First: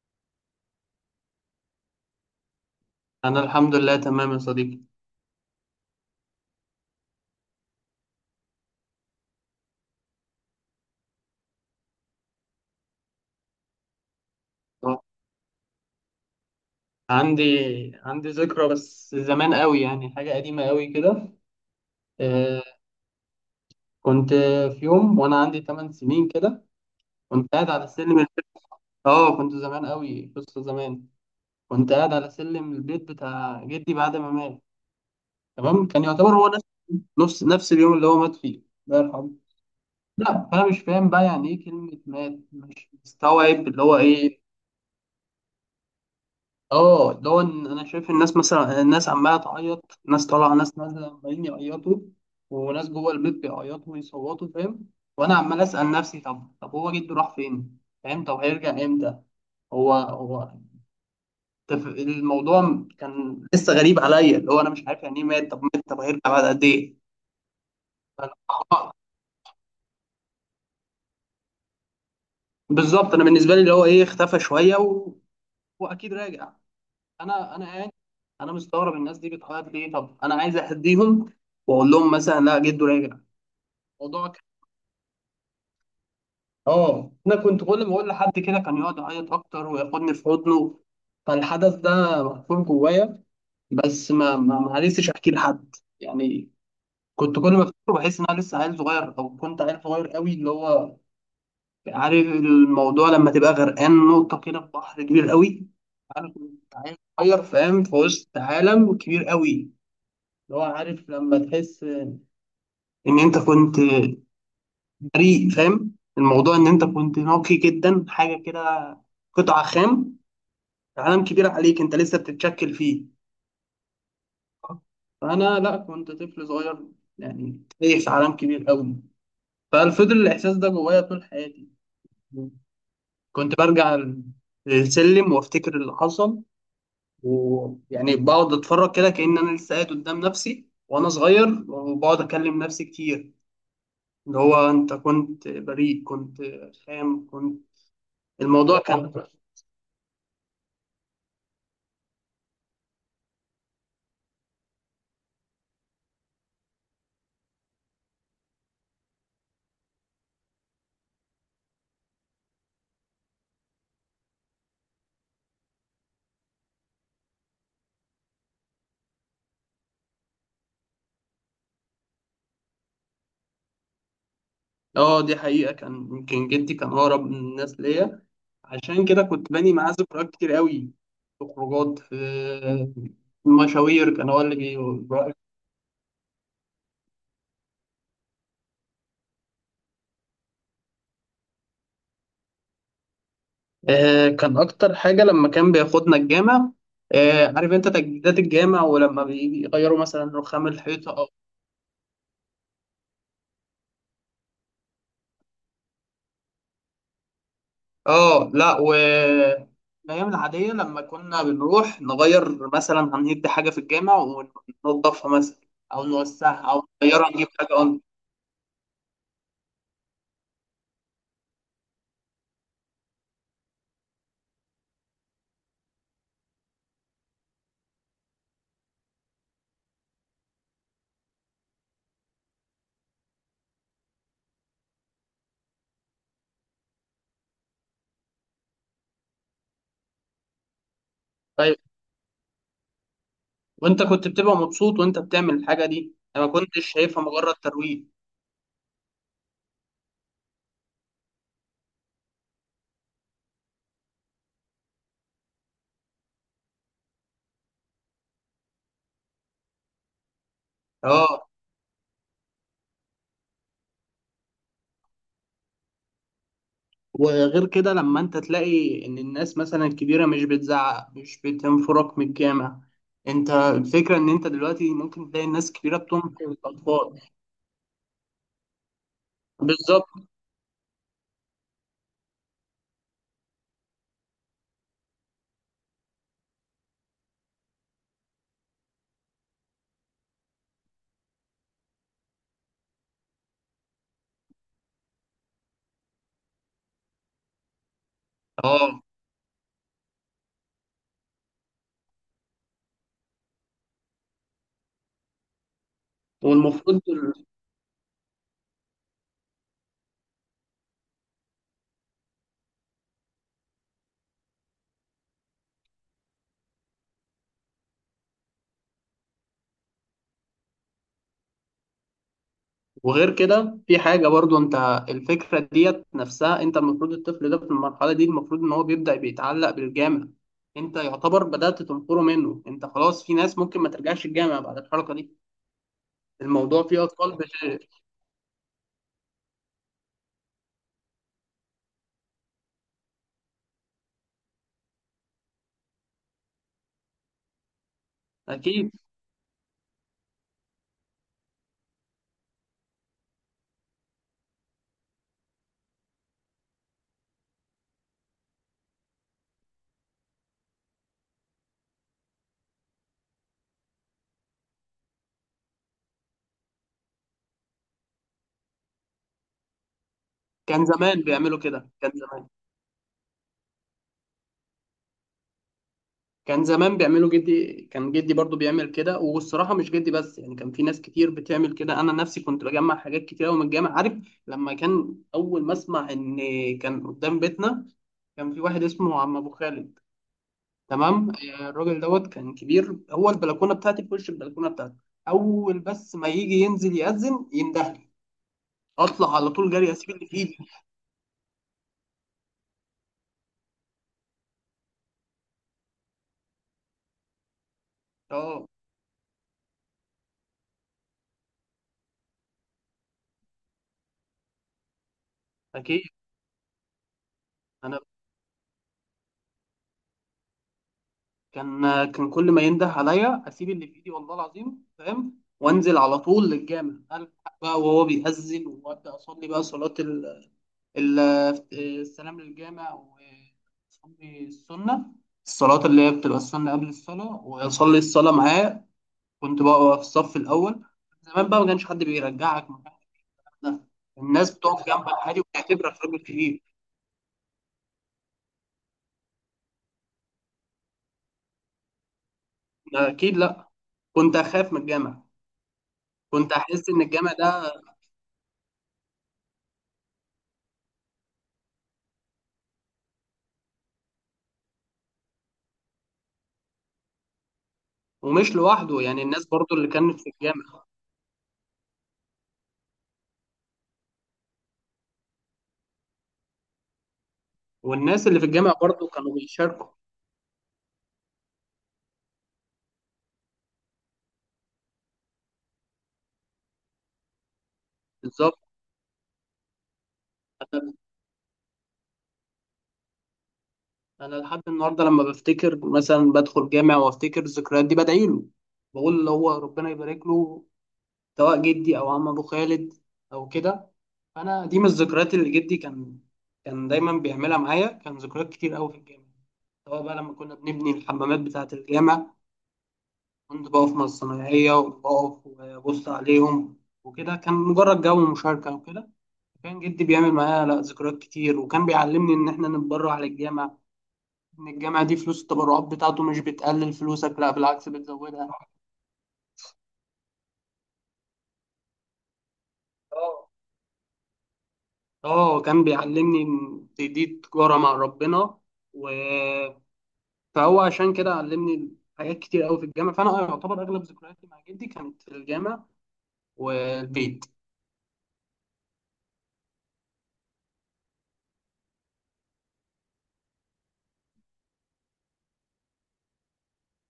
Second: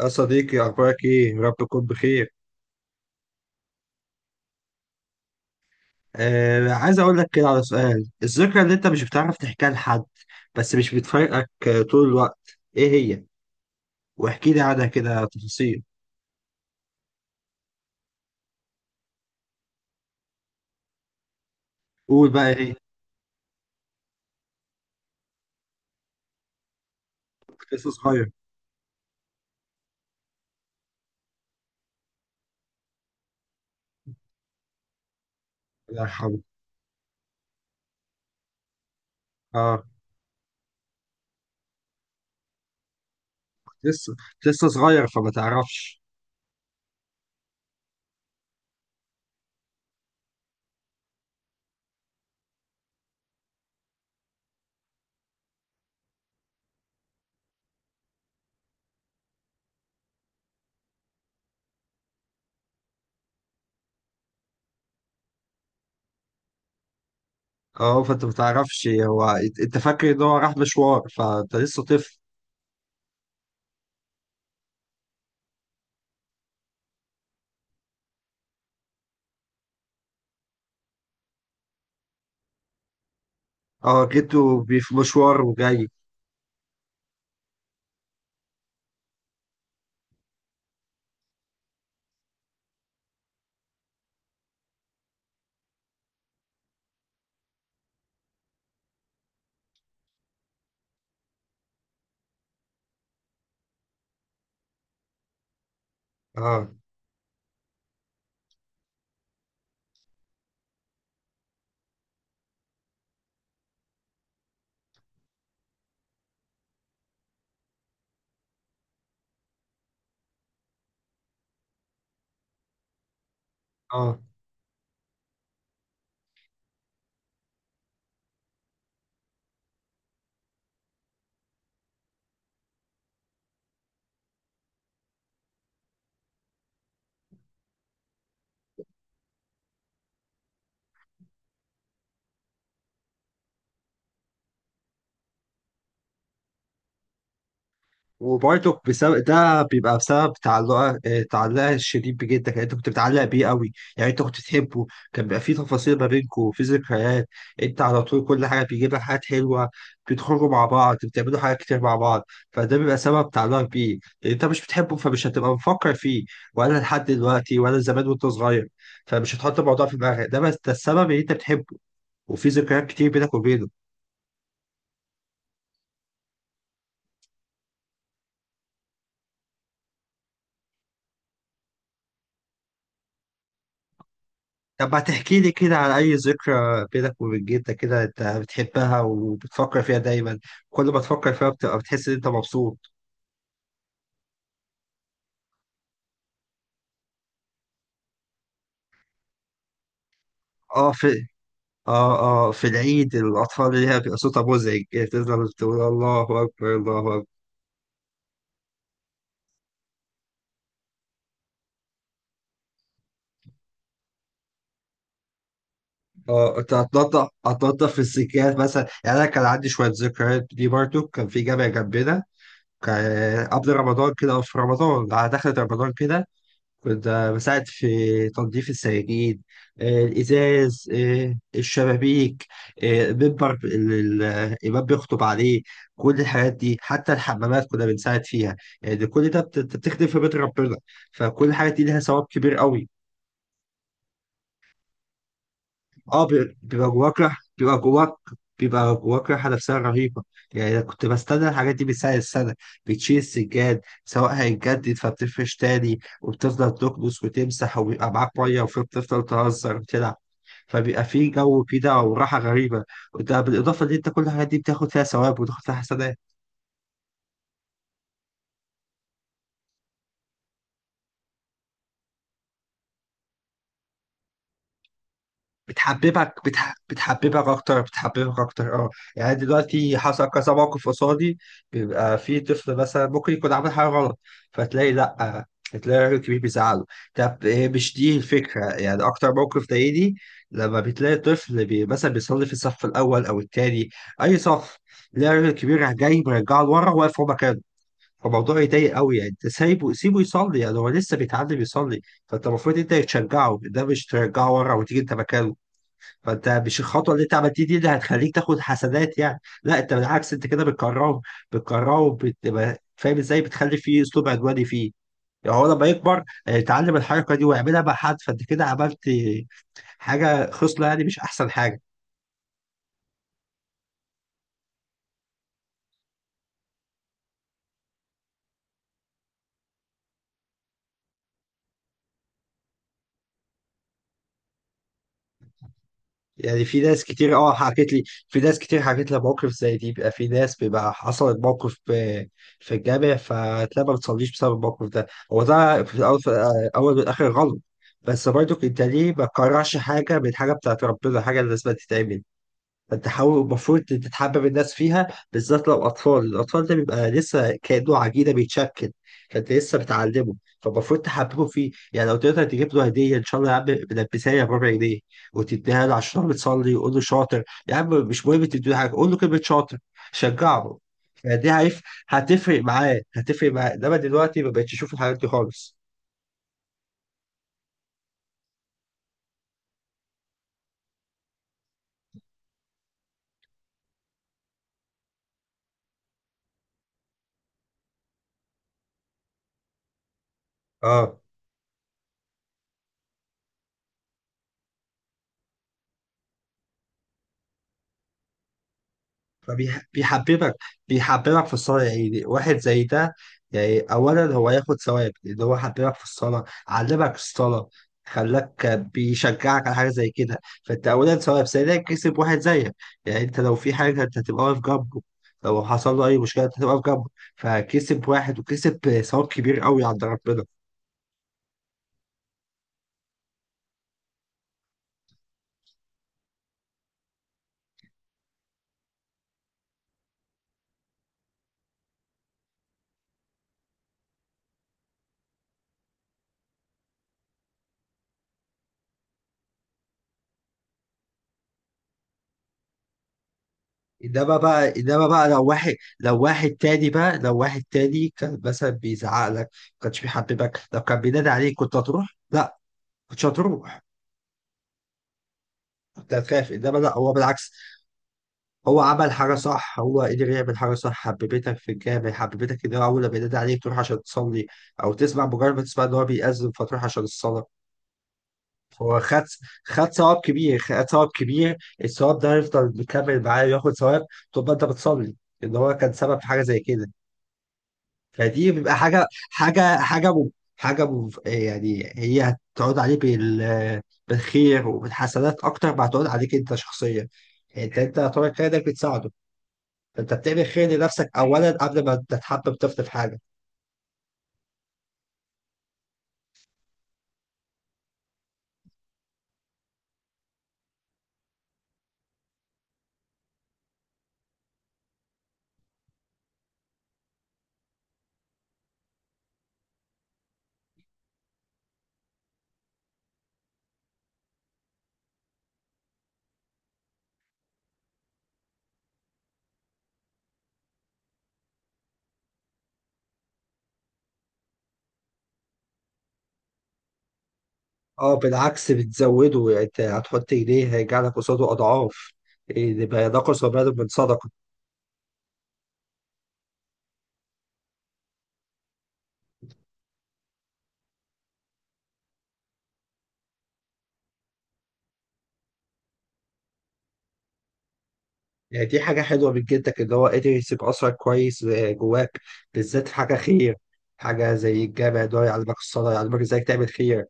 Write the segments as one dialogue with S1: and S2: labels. S1: يا صديقي أخبارك إيه؟ يا رب تكون بخير.
S2: انا الحمد لله تمام يا صديقي.
S1: آه، عايز أقول لك كده على سؤال، الذكرى اللي أنت مش بتعرف تحكيها لحد بس مش بتفارقك آه، طول الوقت، إيه هي؟ واحكي لي عنها
S2: آه،
S1: كده تفاصيل،
S2: عندي عندي ذكرى، بس زمان قوي، يعني حاجه قديمه قوي كده.
S1: قول بقى
S2: آه
S1: إيه؟
S2: كنت في يوم وانا عندي 8 سنين كده، كنت قاعد
S1: كنت
S2: على
S1: لسه
S2: سلم
S1: صغير،
S2: البيت. اه كنت زمان قوي، قصه زمان. كنت قاعد على سلم البيت بتاع جدي بعد ما مات. تمام،
S1: الله
S2: كان يعتبر
S1: يرحمه.
S2: هو نفس نفس اليوم اللي هو مات فيه. الله يرحمه.
S1: آه
S2: لا، فانا مش فاهم بقى يعني ايه كلمه مات، مش مستوعب
S1: كنت
S2: اللي هو
S1: لسه
S2: ايه.
S1: صغير فما تعرفش،
S2: اه اللي هو إن انا شايف الناس، مثلا الناس عماله تعيط، ناس طالعه ناس نازله عمالين يعيطوا، وناس جوه البيت بيعيطوا ويصوتوا، فاهم. وانا عمال اسال نفسي، طب هو جده راح فين، فاهم؟ طب هيرجع امتى؟ هو هو الموضوع كان لسه غريب عليا، اللي هو انا مش عارف يعني ايه مات، طب مات، طب هيرجع بعد قد ايه؟
S1: أه فأنت ما تعرفش
S2: فأنا-
S1: هو أنت فاكر إن هو راح مشوار فأنت لسه طفل،
S2: بالظبط، انا بالنسبه لي اللي هو ايه، اختفى شويه واكيد راجع. انا قاعد، انا مستغرب الناس دي بتعيط ليه، طب انا عايز اهديهم واقول لهم مثلا لا، جده راجع.
S1: أه
S2: الموضوع كان،
S1: جيته في مشوار وجاي،
S2: اه انا كنت كل ما اقول لحد كده كان يقعد يعيط اكتر وياخدني في حضنه. فالحدث ده محفور جوايا، بس ما عرفتش احكي لحد، يعني. كنت كل ما افتكره بحس ان انا لسه عيل صغير، او كنت عيل صغير قوي، اللي هو عارف الموضوع لما تبقى غرقان نقطة كده في بحر كبير قوي. انا
S1: أه.
S2: كنت عيل صغير، فاهم، في وسط عالم كبير قوي، اللي هو عارف لما تحس ان انت كنت بريء، فاهم الموضوع ان انت كنت نقي جدا، حاجه كده، قطعه خام، عالم كبير عليك انت لسه بتتشكل فيه.
S1: أه.
S2: فانا لا، كنت طفل صغير، يعني تايه في عالم كبير قوي. ففضل الاحساس ده جوايا طول حياتي. كنت برجع السلم وافتكر اللي حصل، ويعني بقعد اتفرج كده كأن انا لسه قاعد قدام نفسي وانا صغير، وبقعد اكلم نفسي كتير، اللي هو انت كنت بريء، كنت خام، كنت. الموضوع
S1: وبرضه
S2: كان،
S1: بسبب ده بيبقى بسبب تعلقها آه، تعلقها الشديد بجدك، يعني انت كنت بتعلق بيه قوي، يعني انت كنت بتحبه. كان بيبقى في تفاصيل ما بينكم في ذكريات، انت على طول كل حاجه بيجيب لك حاجات حلوه، بتخرجوا مع بعض بتعملوا حاجات كتير مع بعض. فده بيبقى سبب تعلقك بيه، لان انت مش بتحبه فمش هتبقى مفكر فيه ولا لحد دلوقتي ولا زمان وانت صغير. فمش هتحط الموضوع في دماغك ده، بس ده السبب ان انت بتحبه، وفي ذكريات كتير بينك وبينه.
S2: اه دي حقيقة، كان يمكن جدي كان اقرب من الناس ليا، عشان كده كنت باني معاه ذكريات كتير قوي، في خروجات، في مشاوير، كان هو اللي بي.
S1: طب هتحكي لي كده على أي ذكرى بينك وبين جدك كده أنت بتحبها وبتفكر فيها دايما، كل ما تفكر فيها بتبقى بتحس إن أنت مبسوط.
S2: كان اكتر حاجة لما كان بياخدنا الجامع. عارف انت تجديدات الجامع ولما بيغيروا مثلا رخام
S1: أه في.
S2: الحيطة؟
S1: أه. أه في العيد الأطفال اللي هي بيبقى صوتها مزعج، تفضل تقول الله أكبر الله أكبر.
S2: اه لا، و الايام العاديه لما كنا بنروح نغير مثلا هندي حاجه في الجامع وننضفها مثلا، او نوسعها
S1: أه أنت
S2: او
S1: هتنضف،
S2: نغيرها، نجيب حاجه انضف.
S1: السجاد مثلا. يعني أنا كان عندي شوية ذكريات دي برضو، كان في جامع جنبنا، كان قبل رمضان كده أو في رمضان على دخلة رمضان كده، كنت بساعد في تنظيف السجاجيد آه، الإزاز آه، الشبابيك آه، بيبر الإمام بيخطب عليه. كل الحاجات دي حتى الحمامات كنا بنساعد فيها، يعني كل ده بتخدم في بيت ربنا، فكل الحاجات
S2: طيب،
S1: دي لها ثواب كبير قوي.
S2: وانت كنت بتبقى مبسوط وانت بتعمل الحاجه دي؟
S1: اه
S2: انا ما كنتش
S1: بيبقى جواك
S2: شايفها مجرد
S1: بيبقى
S2: ترويج.
S1: جواك رحلة نفسية رهيبة. يعني أنا كنت بستنى الحاجات دي من سنة لسنة، بتشيل السجاد سواء هيتجدد فبتفرش تاني وبتفضل تكنس وتمسح، وبيبقى معاك مية وبتفضل تهزر وتلعب، فبيبقى
S2: اه
S1: في جو كده وراحة غريبة. وده بالإضافة إن أنت كل الحاجات دي بتاخد فيها ثواب وتاخد فيها حسنات.
S2: وغير كده، لما انت تلاقي ان الناس مثلا الكبيره مش بتزعق، مش بتنفرك من الجامع، انت الفكره ان انت دلوقتي ممكن تلاقي الناس الكبيره
S1: بتحببك،
S2: بتنقذ الاطفال.
S1: بتحببك اكتر، اه يعني دلوقتي
S2: بالظبط.
S1: حصل كذا موقف قصادي، بيبقى في طفل مثلا ممكن يكون عامل حاجه غلط، فتلاقي لا، تلاقي راجل كبير بيزعله. طب إيه مش دي الفكره؟ يعني اكتر موقف ضايقني لما بتلاقي طفل مثلا بيصلي في الصف الاول او التاني، اي صف، تلاقي راجل كبير جاي مرجعه لورا واقف في مكانه. فالموضوع يضايق
S2: اه
S1: قوي، يعني انت سايبه سيبه يصلي، يعني هو لسه بيتعلم يصلي. فانت المفروض انت تشجعه، ده مش ترجعه ورا وتيجي انت مكانه. فانت مش
S2: والمفروض.
S1: الخطوه اللي انت عملتيه دي اللي هتخليك تاخد حسنات، يعني لا انت بالعكس، انت كده بتكرهه، بتبقى فاهم ازاي؟ بتخلي فيه اسلوب عدواني فيه، يعني هو لما يكبر آه، يتعلم الحركه دي ويعملها مع حد، فانت كده عملت حاجه خصله، يعني مش احسن حاجه.
S2: وغير كده في حاجة برضو انت، الفكرة ديت نفسها، انت المفروض الطفل ده في المرحلة دي المفروض ان هو بيبدأ بيتعلق بالجامع، انت يعتبر بدأت تنقره منه، انت خلاص، في ناس ممكن ما ترجعش الجامع بعد الحركة دي.
S1: يعني في
S2: الموضوع
S1: ناس
S2: فيه
S1: كتير
S2: اطفال
S1: اه
S2: بت...
S1: حكت لي، مواقف زي دي، بيبقى في ناس بيبقى حصلت موقف في الجامع فتلاقي ما بتصليش بسبب الموقف ده. هو ده في الاول في الاول والاخر غلط. بس برضو انت
S2: اكيد.
S1: ليه ما تكرهش حاجه من حاجه بتاعت ربنا؟ حاجه لازم تتعمل، تحاول، المفروض تتحبب الناس فيها، بالذات لو أطفال. الأطفال ده بيبقى لسه كأنه عجينة بيتشكل، فأنت لسه بتعلمه، فالمفروض تحببه فيه. يعني لو تقدر تجيب له هدية إن شاء الله يا عم بلبسها بربع جنيه وتديها له عشان هو بتصلي وقول له شاطر، يا عم مش مهم تديله حاجة، قول له كلمة شاطر، شجعه.
S2: كان زمان
S1: فدي،
S2: بيعملوا
S1: عارف،
S2: كده، كان زمان.
S1: هتفرق معاه، إنما دلوقتي ما بقتش أشوف الحاجات دي خالص.
S2: كان زمان بيعملوا، جدي كان، جدي برضو بيعمل كده، والصراحة مش جدي بس، يعني كان في ناس كتير بتعمل كده. أنا نفسي كنت بجمع حاجات كتير أوي من الجامع، عارف؟ لما كان أول ما أسمع إن كان قدام بيتنا، كان في واحد اسمه عم أبو خالد.
S1: اه
S2: تمام، آه، الراجل دوت كان كبير، هو البلكونة بتاعتي في وش البلكونة بتاعتي، أول بس ما يجي ينزل يأذن يندهلي، أطلع على طول جري، أسيب اللي في
S1: فبيحببك،
S2: إيدي.
S1: في الصلاة، يعني واحد زي ده، يعني أولا هو ياخد ثواب لأن هو حببك في الصلاة، علمك الصلاة، خلاك
S2: أه.
S1: بيشجعك على حاجة زي كده. فأنت أولا ثواب، ثانيا كسب واحد زيك، يعني أنت لو في حاجة أنت هتبقى واقف جنبه، لو حصل
S2: أكيد.
S1: له أي مشكلة أنت هتبقى واقف جنبه،
S2: أنا
S1: فكسب واحد وكسب ثواب كبير قوي عند ربنا.
S2: كان كل ما ينده عليا اسيب اللي في ايدي، والله العظيم، فاهم، وانزل على طول للجامع، الحق بقى وهو بيأذن، وابدا اصلي بقى صلاه ال... السلام للجامع، واصلي السنه، الصلاه اللي هي بتبقى السنه قبل الصلاه، واصلي الصلاه معاه. كنت بقى في الصف الاول، زمان بقى ما كانش حد بيرجعك مكانك، لا.
S1: انما
S2: الناس
S1: بقى،
S2: بتقف جنبك عادي
S1: لو واحد،
S2: وبتعتبرك راجل
S1: لو واحد
S2: كبير.
S1: تاني بقى، لو واحد تاني كان مثلا بيزعق لك، ما كانش بيحببك، لو كان بينادي عليك كنت هتروح؟ لا،
S2: أنا
S1: كنتش
S2: اكيد لا،
S1: هتروح،
S2: كنت اخاف من الجامع،
S1: كنت هتخاف.
S2: كنت
S1: انما
S2: احس
S1: لا،
S2: ان
S1: هو
S2: الجامع
S1: بالعكس،
S2: ده.
S1: هو عمل حاجه صح، هو قدر يعمل حاجه صح، حببتك في الجامع، حببتك ان هو اول ما ينادي عليك تروح عشان تصلي، او تسمع، مجرد ما تسمع ان هو بيأذن فتروح عشان الصلاه.
S2: ومش
S1: هو
S2: لوحده، يعني
S1: خد،
S2: الناس برضو اللي
S1: ثواب
S2: كانت في
S1: كبير،
S2: الجامع،
S1: خد ثواب كبير الثواب ده هيفضل مكمل معاه وياخد ثواب طول ما انت بتصلي، ان هو كان سبب في حاجه زي كده.
S2: والناس اللي في
S1: فدي
S2: الجامع
S1: بيبقى حاجه،
S2: برضو كانوا
S1: حاجه
S2: بيشاركوا.
S1: حاجه م- يعني هي هتقعد عليك بالخير وبالحسنات اكتر ما هتقعد عليك انت شخصيا. يعني انت طريق خير، ده
S2: بالظبط.
S1: بتساعده، فانت بتعمل خير
S2: انا
S1: لنفسك اولا قبل ما تتحبب طفل في حاجه.
S2: أنا لحد النهارده لما بفتكر مثلا بدخل جامع وافتكر الذكريات دي بدعي له، بقول اللي هو ربنا يبارك له، سواء جدي او عم ابو خالد او كده. انا دي من الذكريات اللي جدي كان، كان دايما بيعملها معايا، كان ذكريات كتير قوي في الجامع، سواء بقى لما كنا بنبني الحمامات بتاعة الجامع، كنت بقف مع الصنايعية وبقف وأبص عليهم وكده، كان مجرد جو مشاركة وكده. كان جدي بيعمل معايا لا ذكريات كتير، وكان بيعلمني ان احنا نتبرع للجامع، ان الجامع دي فلوس التبرعات بتاعته مش بتقلل فلوسك، لا بالعكس
S1: اه
S2: بتزودها.
S1: بالعكس بتزوده، يعني انت هتحط ايديه هيرجع لك قصاده اضعاف، إيه، يبقى ينقص
S2: اه،
S1: وبال من صدقه.
S2: اه، كان بيعلمني ان دي تجارة مع ربنا. و... فهو عشان كده علمني حاجات كتير قوي في الجامع، فانا يعتبر اغلب ذكرياتي مع جدي كانت في الجامع والبيت.
S1: يعني دي حاجه حلوه من جدك ان هو قدر يسيب اثرك كويس آه، جواك، بالذات في حاجه خير، حاجه زي الجامع ده يعلمك الصلاه يعلمك ازاي تعمل خير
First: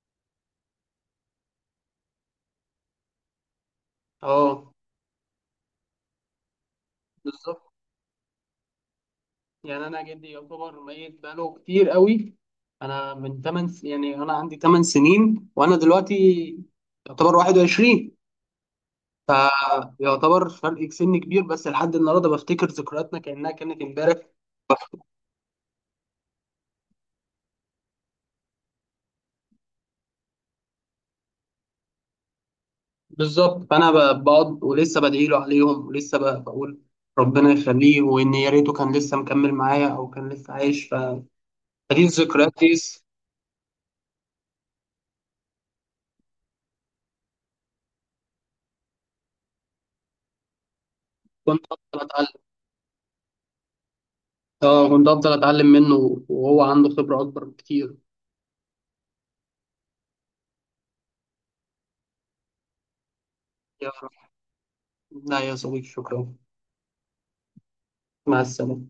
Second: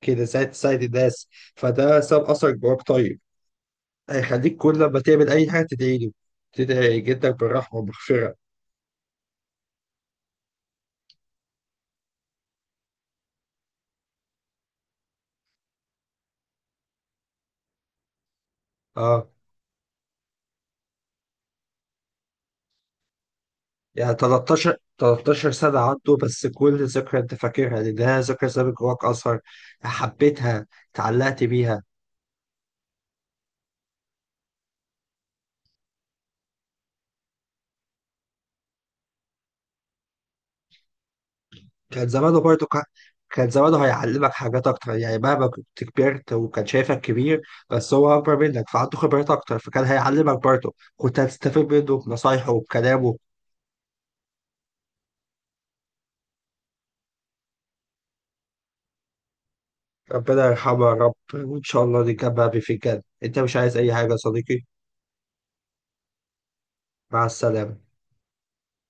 S1: كده ساعة ساعة الناس. فده ساب أثر جواك طيب، هيخليك
S2: اه
S1: كل لما تعمل أي حاجة تدعي له، تدعي جدك
S2: بالظبط.
S1: بالرحمة والمغفرة.
S2: يعني انا جدي يعتبر ميت بقاله كتير قوي، انا من 8 س... يعني انا عندي 8 سنين وانا دلوقتي يعتبر 21.
S1: اه
S2: فيعتبر فرق سن كبير، بس لحد النهارده بفتكر ذكرياتنا كانها كانت
S1: يعني
S2: امبارح.
S1: 13 سنة عنده، بس كل ذكرى أنت فاكرها لأنها ذكرى سابت جواك أثر، حبيتها، اتعلقت بيها.
S2: بالظبط، بقعد ولسه بدعي له عليهم، ولسه بقول ربنا يخليه، وان يا ريته كان لسه مكمل معايا او كان لسه عايش فدي
S1: كان زمانه
S2: الذكريات
S1: برضه
S2: دي.
S1: كان زمانه هيعلمك حاجات أكتر، يعني مهما كنت كبرت وكان شايفك كبير بس هو أكبر منك فعنده خبرات أكتر، فكان هيعلمك برضه، كنت
S2: كنت
S1: هتستفيد منه
S2: افضل اتعلم.
S1: بنصايحه وبكلامه.
S2: اه كنت افضل اتعلم منه، وهو عنده خبره اكبر بكتير.
S1: ربنا يرحمه يا رب وإن شاء الله نتجمع بيه في الجنة. أنت مش عايز أي حاجة يا صديقي؟
S2: لا يا صديقي، شكرا.
S1: مع السلامة.
S2: مع السلامة.